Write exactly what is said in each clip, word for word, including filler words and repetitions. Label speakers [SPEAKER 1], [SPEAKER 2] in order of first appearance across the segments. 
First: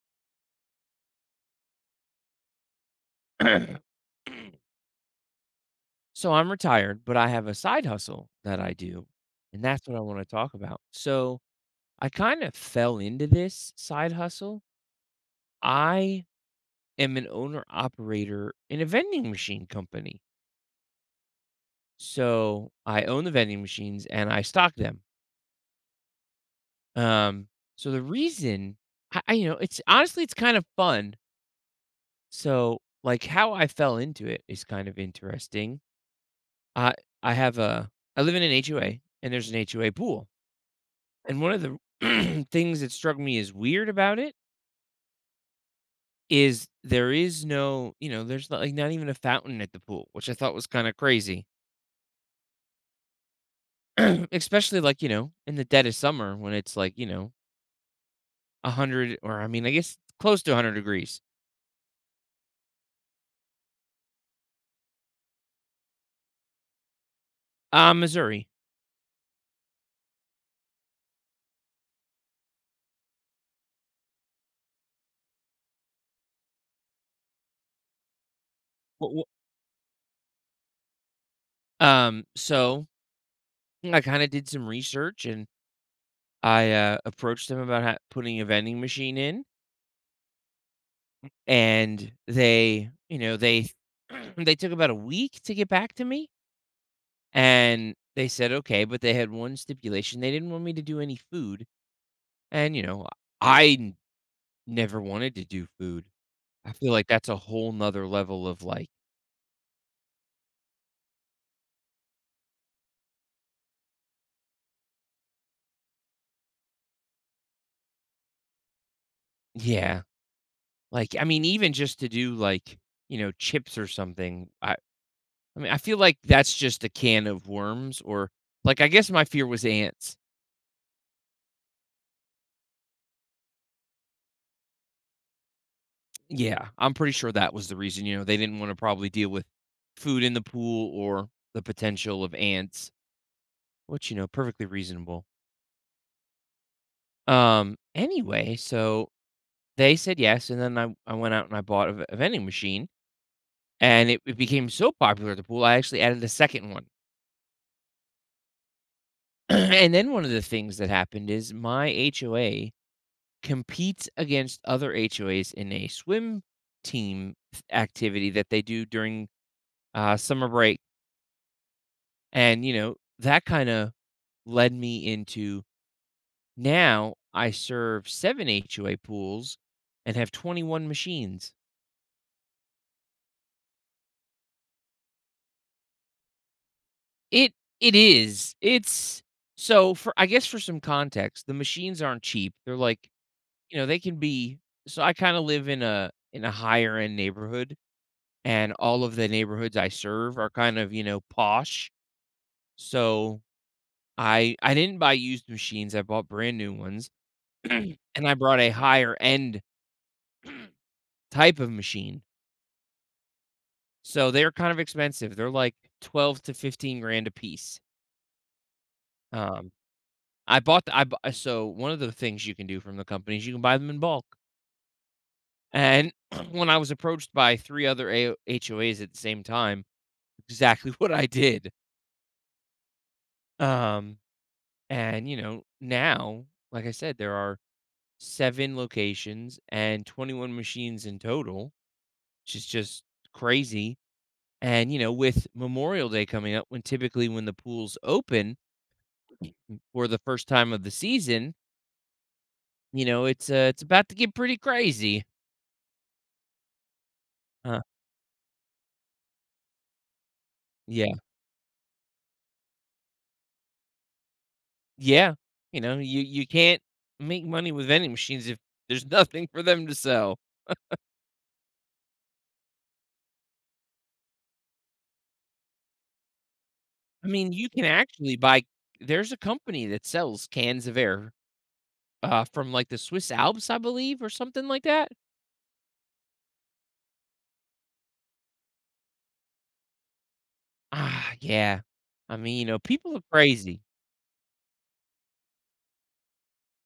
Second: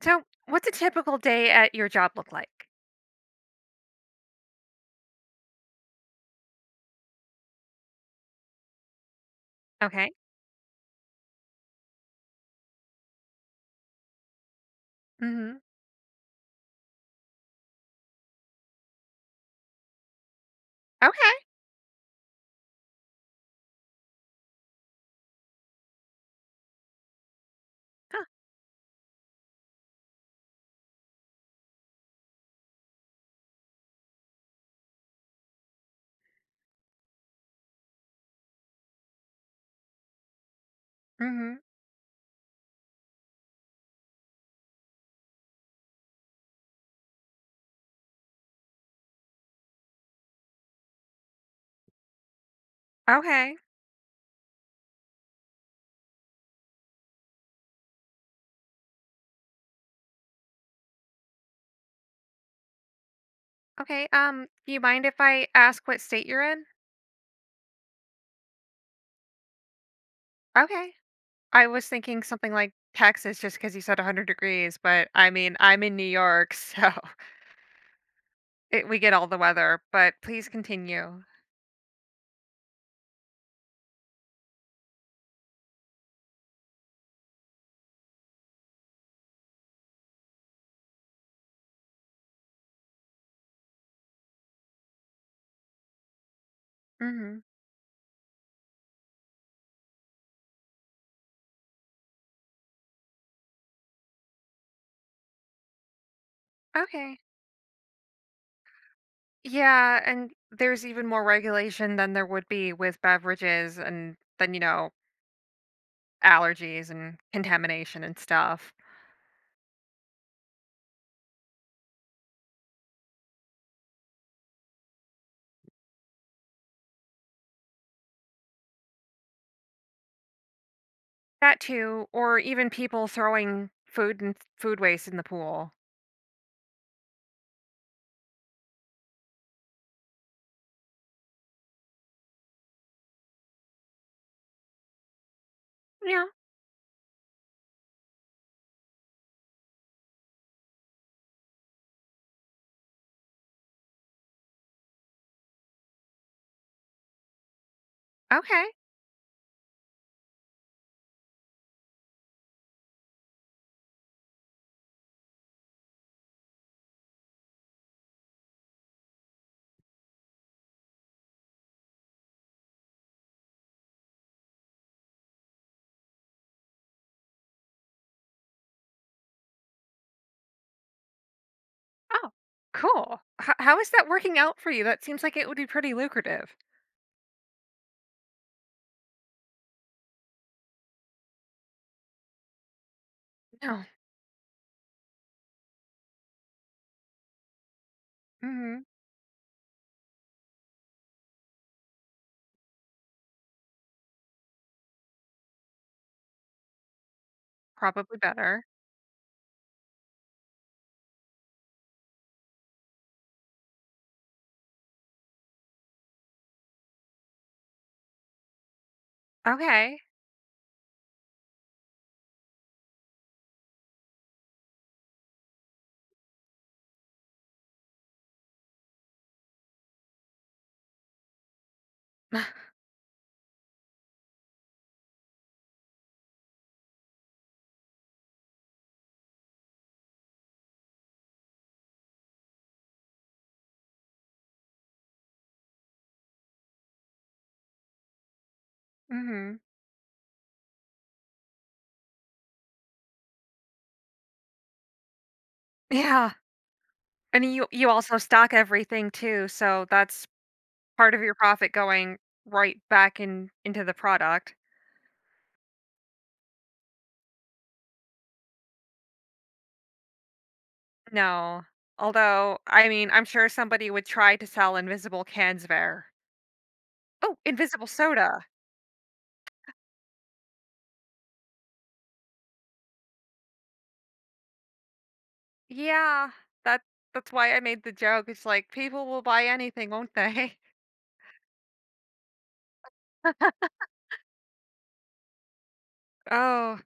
[SPEAKER 1] So, what's a typical day at your job look like?
[SPEAKER 2] So I'm retired, but I have a side hustle that I do, and that's what I
[SPEAKER 1] Okay.
[SPEAKER 2] want to talk about. So I kind of fell into this side hustle.
[SPEAKER 1] Mhm.
[SPEAKER 2] I am an owner operator in a vending machine company.
[SPEAKER 1] Okay.
[SPEAKER 2] So I own the vending machines and I stock them. Um, so the
[SPEAKER 1] Huh.
[SPEAKER 2] reason I, I you know, it's honestly it's kind of fun. So like how I fell into it is kind of interesting. I I have a I live in an H O A and there's an H O A pool. And one
[SPEAKER 1] Mhm.
[SPEAKER 2] of the things that struck me as weird about it is there is no, you know, there's not, like not even a fountain at the pool, which I thought was kind of crazy,
[SPEAKER 1] Okay.
[SPEAKER 2] especially like you know in the dead of summer when it's like you know a hundred or I mean I guess close to a hundred degrees.
[SPEAKER 1] Okay. Um, do you mind if I ask what state you're in?
[SPEAKER 2] Uh, Missouri.
[SPEAKER 1] Okay. I was thinking something like Texas just because you said one hundred degrees, but I mean, I'm in New York, so it, we get all
[SPEAKER 2] Wh-
[SPEAKER 1] the weather, but please continue.
[SPEAKER 2] wh- Um, so I kind of did some research and I uh, approached them about ha- putting a vending machine in, and they, you know, they they took about a week to get back to me.
[SPEAKER 1] Mhm.
[SPEAKER 2] And they said, okay, but they had one stipulation. They didn't want me to do any food. And, you know, I n- never wanted to do food. I feel like
[SPEAKER 1] Okay.
[SPEAKER 2] that's a whole nother level of like,
[SPEAKER 1] Yeah, and there's even more regulation than there would be with beverages and then, you know, allergies and contamination and stuff.
[SPEAKER 2] yeah. Like, I mean, even just to do like, you know, chips or something. I, I mean, I feel like that's just a can of worms or like, I guess my fear was ants.
[SPEAKER 1] That too, or even people throwing food and food waste in the pool.
[SPEAKER 2] Yeah. I'm pretty sure that was the reason, you know, they didn't want to probably deal with food in the pool or the potential of ants, which, you know, perfectly reasonable.
[SPEAKER 1] Yeah.
[SPEAKER 2] Um, anyway, so they said yes, and then I I went out and I bought a, v- a vending machine, and it, it became so popular at the pool, I actually added a second one.
[SPEAKER 1] Okay.
[SPEAKER 2] And then one of the things that happened is my H O A competes against other H O As in a swim team th- activity that they do during uh, summer break, and you know that kind of led me into now I serve seven H O A pools and have twenty-one machines.
[SPEAKER 1] Oh, cool. H- how is that working out for you? That seems like it would be pretty lucrative.
[SPEAKER 2] It it is. It's so, for I guess, for some context, the machines aren't cheap. They're like, you
[SPEAKER 1] No.
[SPEAKER 2] know, they can be. So I kinda live in a in a higher end neighborhood, and
[SPEAKER 1] Hmm.
[SPEAKER 2] all of the neighborhoods I serve are kind of, you know, posh. So I I didn't buy used machines. I bought brand new ones. And
[SPEAKER 1] Probably
[SPEAKER 2] I brought
[SPEAKER 1] better.
[SPEAKER 2] a higher end type of machine. So they're kind of expensive. They're like twelve to fifteen grand a piece. Um
[SPEAKER 1] Okay.
[SPEAKER 2] I bought the I bu uh, so one of the things you can do from the company is you can buy them in bulk, and when I was approached by three other A O H O As at the same time, exactly what I did. Um, and, you know, now, like I said, there are seven locations and twenty-one machines in total, which is just crazy. And, you know, with Memorial Day coming up, when typically when the pools open
[SPEAKER 1] Hmm.
[SPEAKER 2] for the first time of the season, you know, it's, uh, it's about to get pretty crazy.
[SPEAKER 1] Yeah. And you
[SPEAKER 2] Uh,
[SPEAKER 1] you also stock everything too, so that's
[SPEAKER 2] yeah.
[SPEAKER 1] part of your profit going right back in into the product.
[SPEAKER 2] Yeah, you know, you you can't make money with vending machines if there's nothing for them to sell.
[SPEAKER 1] No. Although, I mean, I'm sure somebody would try to sell invisible cans of air.
[SPEAKER 2] I
[SPEAKER 1] Oh,
[SPEAKER 2] mean, you can
[SPEAKER 1] invisible
[SPEAKER 2] actually
[SPEAKER 1] soda.
[SPEAKER 2] buy there's a company that sells cans of air, uh, from, like, the Swiss Alps, I believe, or something like that?
[SPEAKER 1] Yeah, that that's why I made the joke. It's like people will buy anything, won't they?
[SPEAKER 2] Ah, yeah. I mean, you know, people are crazy.
[SPEAKER 1] Oh.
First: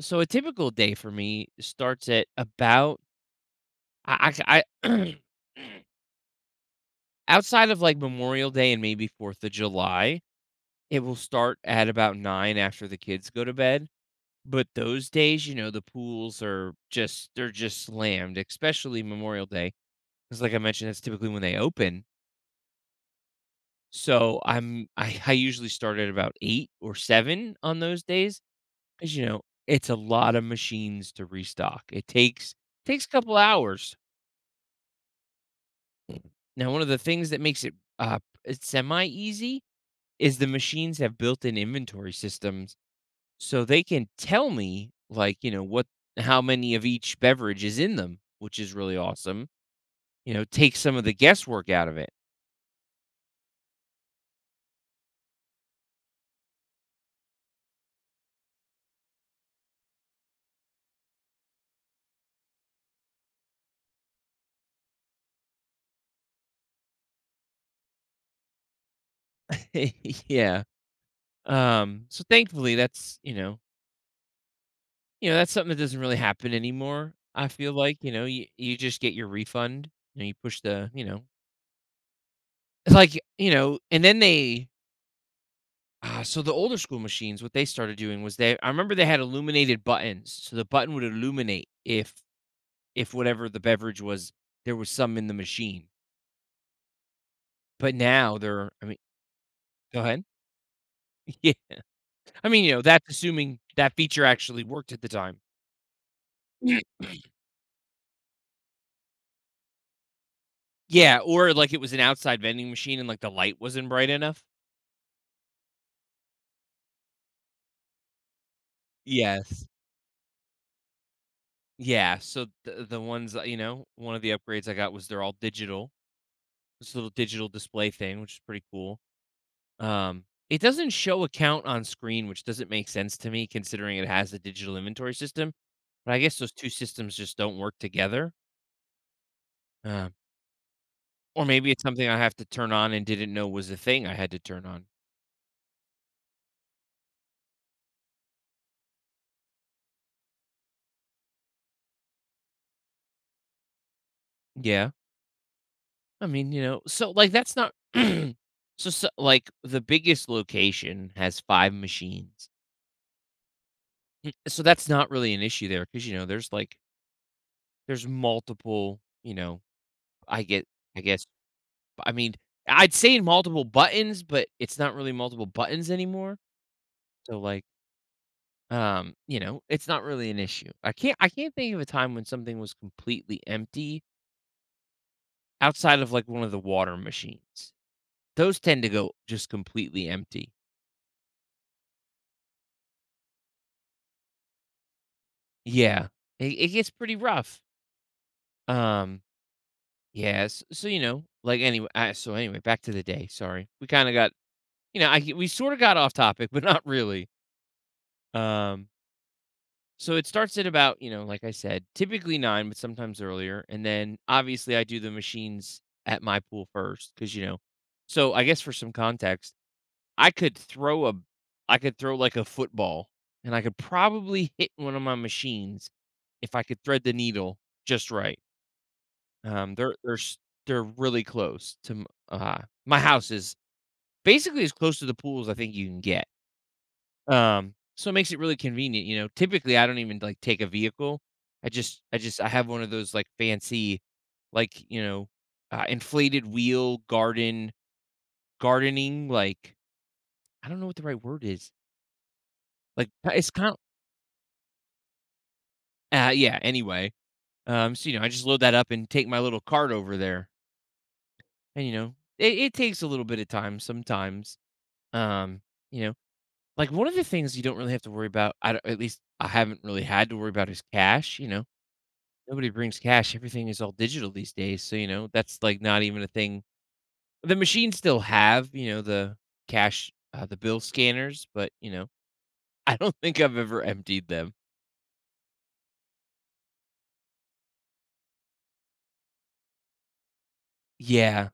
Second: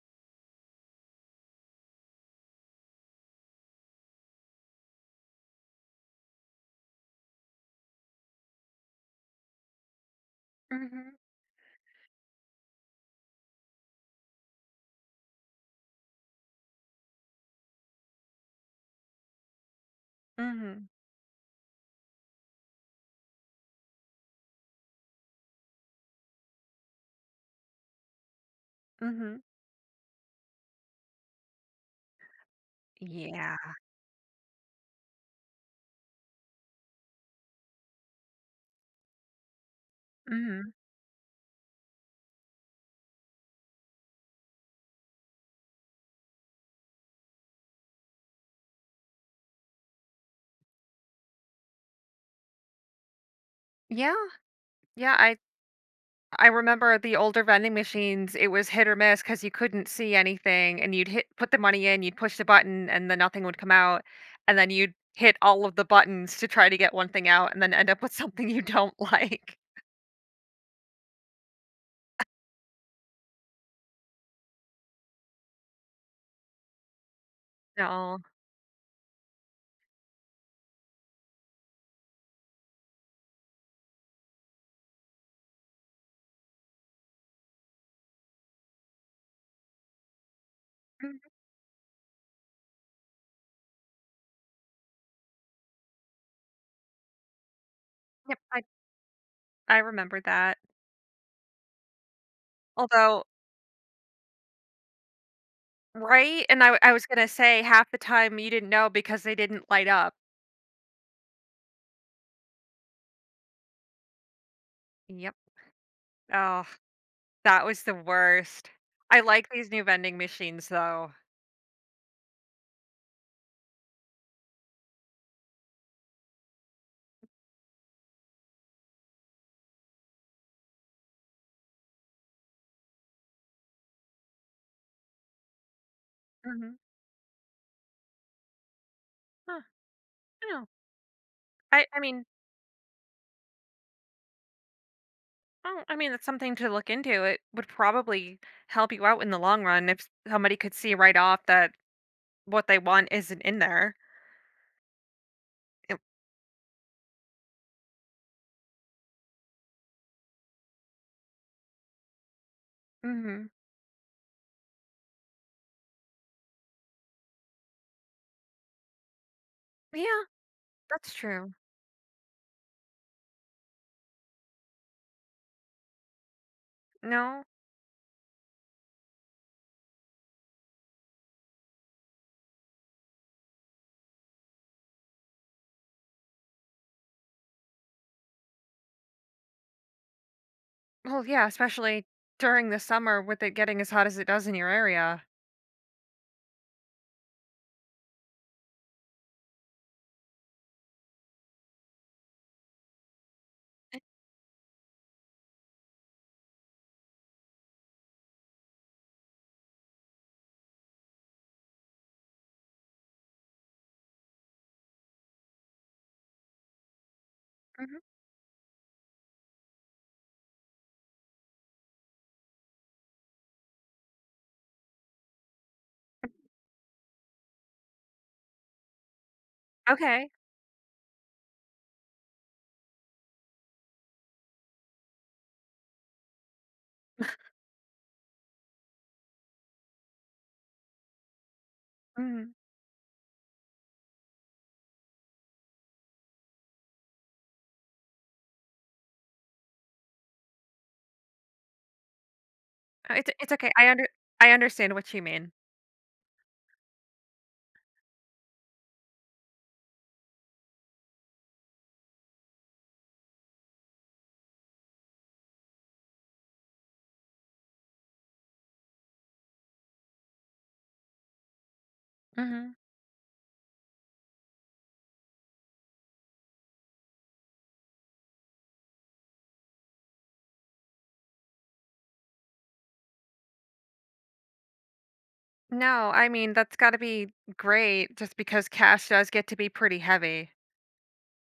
[SPEAKER 2] So a typical day for me starts at about I I I outside of, like, Memorial Day and maybe fourth of July, it will
[SPEAKER 1] Mhm.
[SPEAKER 2] start at about nine after the kids go to bed. But those days, you know, the pools are just they're just slammed, especially Memorial Day. Because, like I
[SPEAKER 1] Mhm.
[SPEAKER 2] mentioned, that's typically when they open. So I'm I I usually start at about eight or seven on those days, because you know,
[SPEAKER 1] Mhm.
[SPEAKER 2] it's a lot of machines to restock. It takes takes a couple
[SPEAKER 1] Yeah.
[SPEAKER 2] hours. Now, one of the things that makes it, uh, semi-easy is the
[SPEAKER 1] Mhm.
[SPEAKER 2] machines have built-in inventory systems, so they can tell me, like, you know, what how many of each beverage is in them, which is really awesome. You know, take some of the guesswork out of
[SPEAKER 1] Yeah. Yeah, I I remember the older vending machines, it was hit or miss because you couldn't see anything and you'd hit put the money in, you'd push the button and then nothing would come out, and then you'd hit all of the buttons to try to get one thing out and then end up with something you don't like.
[SPEAKER 2] it. Yeah. Um, so thankfully that's, you know you know, that's something that doesn't really happen anymore. I feel like, you
[SPEAKER 1] No.
[SPEAKER 2] know, you you just get your refund and you push the you know, it's like, you know, and then they ah, so the older school machines, what they started doing was they I remember they had illuminated buttons, so the button would
[SPEAKER 1] Mhm.
[SPEAKER 2] illuminate if if whatever the beverage was, there was some in the machine. But
[SPEAKER 1] Yep,
[SPEAKER 2] now
[SPEAKER 1] I
[SPEAKER 2] they're, I mean,
[SPEAKER 1] I
[SPEAKER 2] go
[SPEAKER 1] remember
[SPEAKER 2] ahead.
[SPEAKER 1] that.
[SPEAKER 2] Yeah. I mean, you know, that's
[SPEAKER 1] Although,
[SPEAKER 2] assuming that feature actually worked at the time.
[SPEAKER 1] right? And I I was gonna say half the time you didn't know because they didn't light up.
[SPEAKER 2] Yeah, or like it was an outside vending machine and like the light wasn't bright enough.
[SPEAKER 1] Yep. Oh, that was the worst. I like
[SPEAKER 2] Yes.
[SPEAKER 1] these new vending machines though.
[SPEAKER 2] Yeah, so the the ones that, you know, one of the upgrades I got was they're all digital. This little digital display thing, which is pretty cool. Um, it doesn't show a count on screen, which doesn't make sense to me considering it has a digital inventory system. But I guess those two
[SPEAKER 1] Mhm.
[SPEAKER 2] systems just don't work together.
[SPEAKER 1] Huh,
[SPEAKER 2] Um,
[SPEAKER 1] I know.
[SPEAKER 2] or maybe it's
[SPEAKER 1] I I
[SPEAKER 2] something I
[SPEAKER 1] mean,
[SPEAKER 2] have to turn on and didn't know was a thing I had to turn on.
[SPEAKER 1] oh, I mean, that's something to look into. It would probably help you out in the long run if somebody could see right off that what they want isn't in there.
[SPEAKER 2] Yeah.
[SPEAKER 1] It.
[SPEAKER 2] I mean, you know, so, like, that's not. so so like, the biggest location has five machines.
[SPEAKER 1] Mhm.
[SPEAKER 2] Mm, so that's not really an issue there because you know, there's, like there's multiple, you know,
[SPEAKER 1] Yeah,
[SPEAKER 2] I get I
[SPEAKER 1] that's
[SPEAKER 2] guess,
[SPEAKER 1] true.
[SPEAKER 2] I mean, I'd say multiple buttons, but it's not really multiple buttons anymore. So,
[SPEAKER 1] No?
[SPEAKER 2] like, um, you know, it's not really an issue. I can't I can't think of a time when something was completely empty outside of, like, one of the water machines. Those tend to go just completely empty.
[SPEAKER 1] Well, yeah, especially during the summer with it getting as hot as it does in your area.
[SPEAKER 2] Yeah, it, it gets pretty rough. Um, yes. So you know, like anyway. I, so anyway, back to the day. Sorry, we kind of got, you know, I we sort of got off topic, but not really. Um, so it starts at about, you know, like I said, typically nine, but sometimes earlier, and then obviously I do the machines at my pool first because you know.
[SPEAKER 1] Mhm.
[SPEAKER 2] So I guess for some context, I could throw a, I could throw like a football, and I could probably hit one of my machines if I could thread the needle just right. Um, they're they're
[SPEAKER 1] Okay.
[SPEAKER 2] s they're really close to m uh, my house is basically as close to the pool as I think you can get. Um, so it makes it really convenient, you know? Typically, I don't even, like, take a vehicle. I just I just I
[SPEAKER 1] Mhm.
[SPEAKER 2] have one of those, like, fancy, like, you know, uh, inflated wheel garden gardening, like I don't know what the right word is. Like,
[SPEAKER 1] Uh, it's
[SPEAKER 2] uh, it's
[SPEAKER 1] it's
[SPEAKER 2] kind
[SPEAKER 1] okay,
[SPEAKER 2] of,
[SPEAKER 1] I under I understand what you mean.
[SPEAKER 2] uh, yeah, anyway, um, so, you know, I just load that up and take my little cart over there, and, you know, it it takes a little bit of time sometimes, um, you know? Like, one of the things you don't really have to worry about, I don't at least I haven't really had to worry about, is cash, you know? Nobody
[SPEAKER 1] Mhm.
[SPEAKER 2] brings cash, everything is all digital these days, so, you know, that's, like, not even a thing. The machines still have, you know, the cash, uh, the bill scanners, but, you know, I don't think I've ever emptied them.
[SPEAKER 1] No, I mean, that's gotta be great just because cash does get to be pretty heavy,
[SPEAKER 2] Yeah.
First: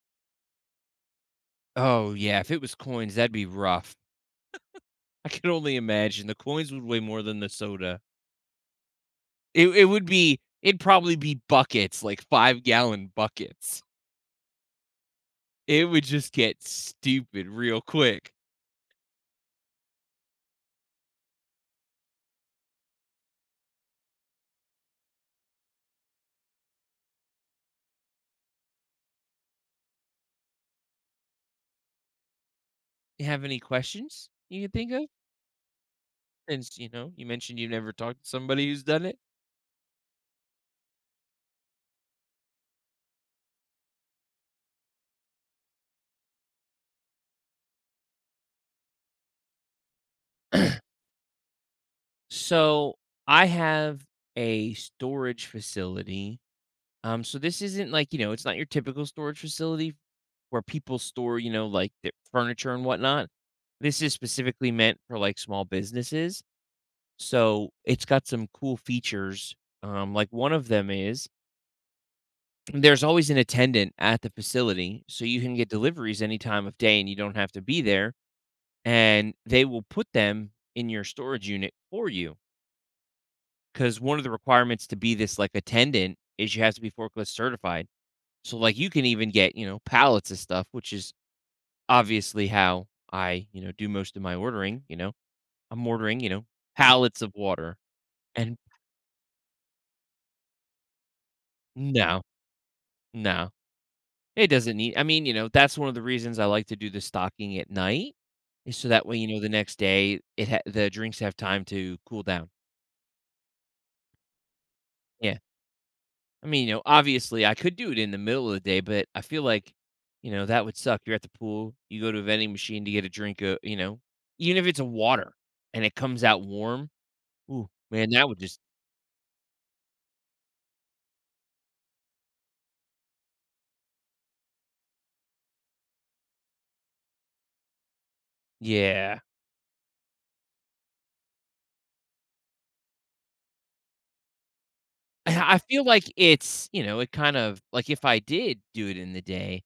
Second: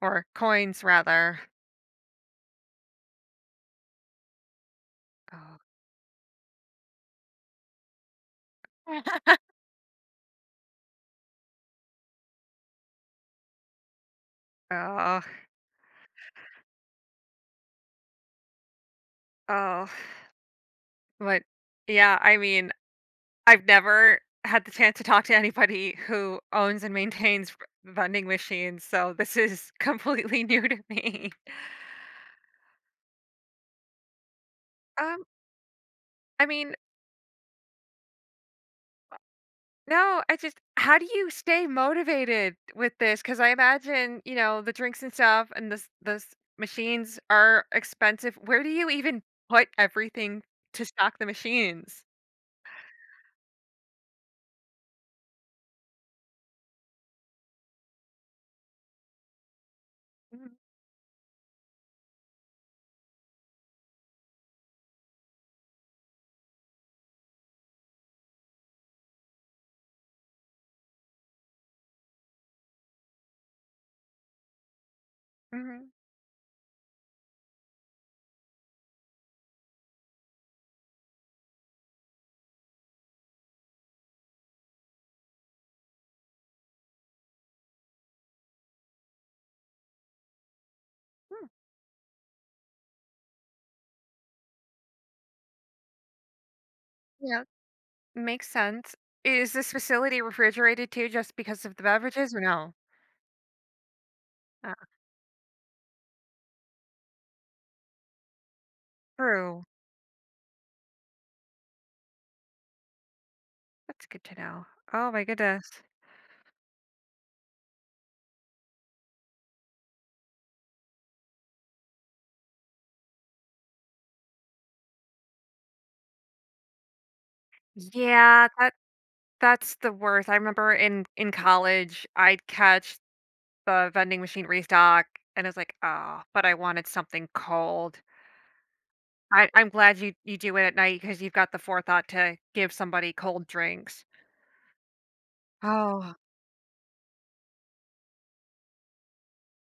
[SPEAKER 1] or coins rather.
[SPEAKER 2] Oh, yeah, if it was coins, that'd be rough. I can
[SPEAKER 1] Oh.
[SPEAKER 2] only imagine the coins would weigh more than the soda. It it would be it'd probably be buckets, like five-gallon buckets.
[SPEAKER 1] Oh,
[SPEAKER 2] It would just get stupid real quick.
[SPEAKER 1] oh. But, yeah, I mean, I've never had the chance to talk to anybody who owns and maintains v vending machines, so this is completely new to me.
[SPEAKER 2] You have any questions you can think of?
[SPEAKER 1] Um, I mean
[SPEAKER 2] Since, you know, you mentioned you've never talked to somebody who's done it.
[SPEAKER 1] No, I just how do you stay motivated with this? Because I imagine, you know, the drinks and stuff and this this machines are expensive. Where do you even put everything to stock the machines?
[SPEAKER 2] So I have a storage facility. Um, so this isn't like, you know, it's not your typical storage facility
[SPEAKER 1] Mhm,
[SPEAKER 2] where people store, you know, like their furniture and whatnot. This is specifically meant for like small businesses. So it's got some cool features. Um, like one of them is, there's always an attendant at the facility, so you can get
[SPEAKER 1] mhm.
[SPEAKER 2] deliveries any time of day and you don't have to be there, and they will put them in your storage unit for you. Cause one of the requirements to be this, like, attendant is you have to be forklift certified. So, like, you can even get, you know, pallets of stuff, which is
[SPEAKER 1] Hmm,
[SPEAKER 2] obviously how I, you know, do most of my ordering, you know? I'm ordering, you know, pallets of
[SPEAKER 1] yeah,
[SPEAKER 2] water,
[SPEAKER 1] makes
[SPEAKER 2] and
[SPEAKER 1] sense. Is this facility refrigerated too just because of the
[SPEAKER 2] no,
[SPEAKER 1] beverages or no?
[SPEAKER 2] no. It doesn't
[SPEAKER 1] Ah,
[SPEAKER 2] need, I mean, you know, that's one of the reasons I like to do the stocking at night, is so that way, you know, the
[SPEAKER 1] true.
[SPEAKER 2] next day it ha the drinks have time to cool down.
[SPEAKER 1] That's good to know. Oh my
[SPEAKER 2] Yeah.
[SPEAKER 1] goodness.
[SPEAKER 2] I mean, you know, obviously, I could do it in the middle of the day, but I feel like, you know, that would suck. You're at the pool, you go to a vending machine to get a drink, uh, you know, even if it's a water and it comes out warm, ooh, man, that would
[SPEAKER 1] Yeah,
[SPEAKER 2] just,
[SPEAKER 1] that that's the worst. I remember in in college, I'd catch the vending machine restock, and it's like, "Oh, but I wanted something cold."
[SPEAKER 2] yeah.
[SPEAKER 1] I I'm glad you you do it at night because 'cause you've got the forethought to give somebody cold drinks.
[SPEAKER 2] I I feel like
[SPEAKER 1] Oh,
[SPEAKER 2] it's, you know, it kind of like, if I did do it in the day,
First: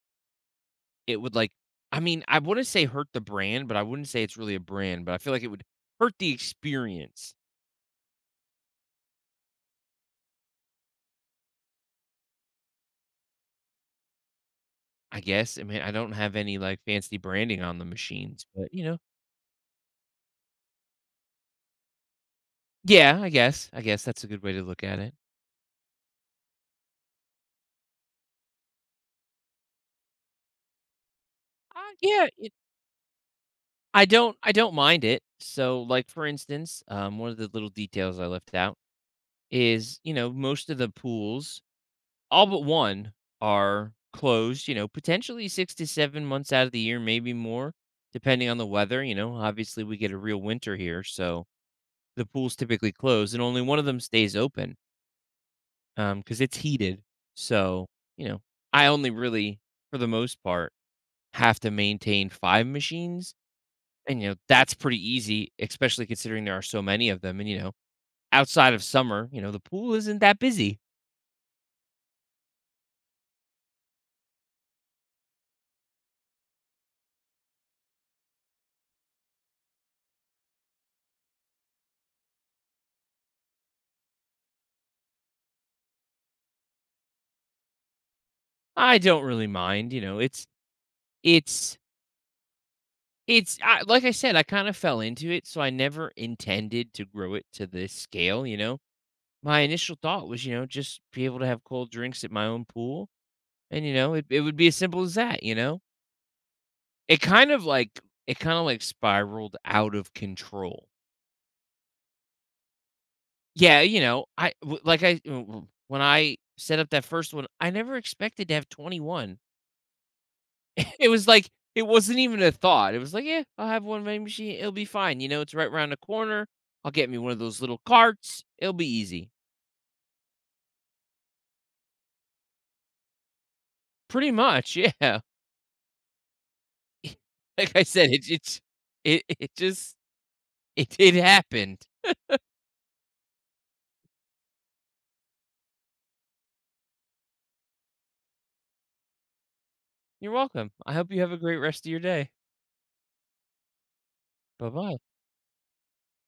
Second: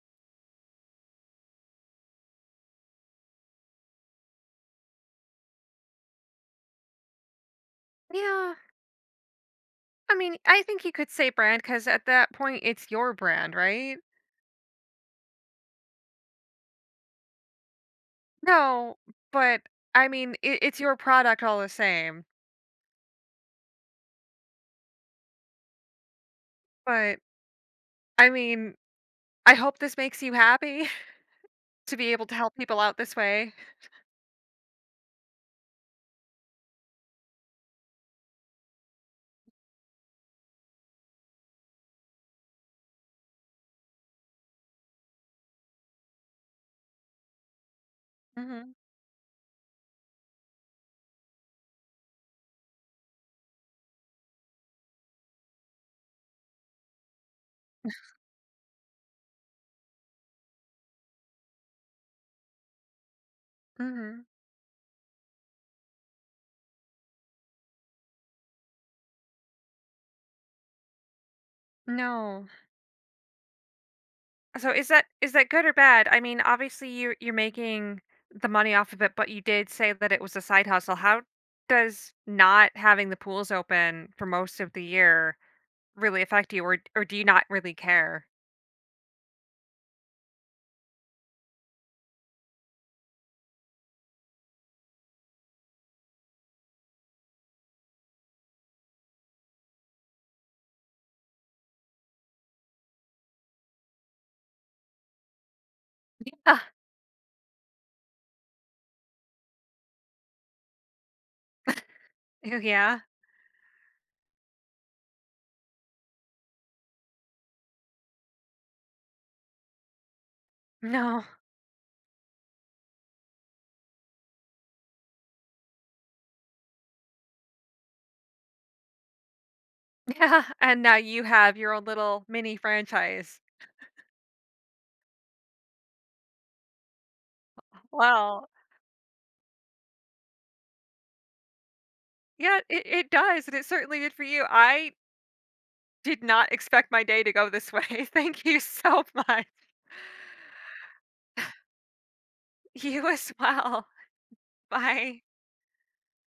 [SPEAKER 2] it would, like, I mean, I wouldn't say hurt the brand, but I wouldn't say it's really a brand, but I feel like it would hurt the experience,
[SPEAKER 1] yeah. I mean, I think you could say brand because at that point, it's your brand, right?
[SPEAKER 2] I guess. I mean, I don't have any, like, fancy branding on the machines, but, you
[SPEAKER 1] No,
[SPEAKER 2] know
[SPEAKER 1] but, I mean, it it's your product all the same.
[SPEAKER 2] yeah, I guess I guess that's a good way to look at it.
[SPEAKER 1] But, I mean, I hope this makes you happy
[SPEAKER 2] Uh,
[SPEAKER 1] to be able
[SPEAKER 2] yeah,
[SPEAKER 1] to
[SPEAKER 2] it
[SPEAKER 1] help people out this way.
[SPEAKER 2] I don't I don't mind it. So, like, for instance, um, one of the little details I left out is, you know, most of the pools, all but one, are closed, you know, potentially six to seven months out of the year, maybe more, depending on the
[SPEAKER 1] Mhm,
[SPEAKER 2] weather. You know, obviously we get a real winter here. So the pool's typically closed and only one of them stays open, um, because it's heated. So, you know, I only really, for the most part, have to maintain five machines. And,
[SPEAKER 1] mhm.
[SPEAKER 2] you know, that's pretty easy, especially considering there are so many of them. And, you know, outside of summer, you know, the pool isn't that busy.
[SPEAKER 1] No. So is that is that good or bad? I mean, obviously you you're making the money off of it, but you did say that it was a side hustle. How does not having the pools open for most of the year really affect you, or or do you not really care?
[SPEAKER 2] I don't really mind. You know, it's, it's, It's I, like I said, I kind of fell into it, so I never intended to grow it to this scale, you know? My initial thought was, you know, just be able to have cold drinks at my own pool, and, you know, it it would be as simple as that, you know?
[SPEAKER 1] Ah,
[SPEAKER 2] It kind of like it kinda, like, spiraled out of control.
[SPEAKER 1] oh yeah,
[SPEAKER 2] Yeah, you know, I w like I w w when I set up that first one, I never expected to have twenty-one. It
[SPEAKER 1] no,
[SPEAKER 2] was like it wasn't even a thought. It was like, "Yeah, I'll have one vending machine. It'll be fine. You know, it's right around the corner. I'll get me one of those little carts. It'll be easy."
[SPEAKER 1] yeah, and now you have your own little mini franchise.
[SPEAKER 2] Pretty much, yeah. Like I said, it
[SPEAKER 1] Well,
[SPEAKER 2] it's it it just it it happened.
[SPEAKER 1] yeah, it, it does, and it certainly did for you. I did not expect my day to go this way. Thank you so much.
[SPEAKER 2] You're welcome. I hope you have a great rest of your day.
[SPEAKER 1] You as well.
[SPEAKER 2] Bye-bye.
[SPEAKER 1] Bye.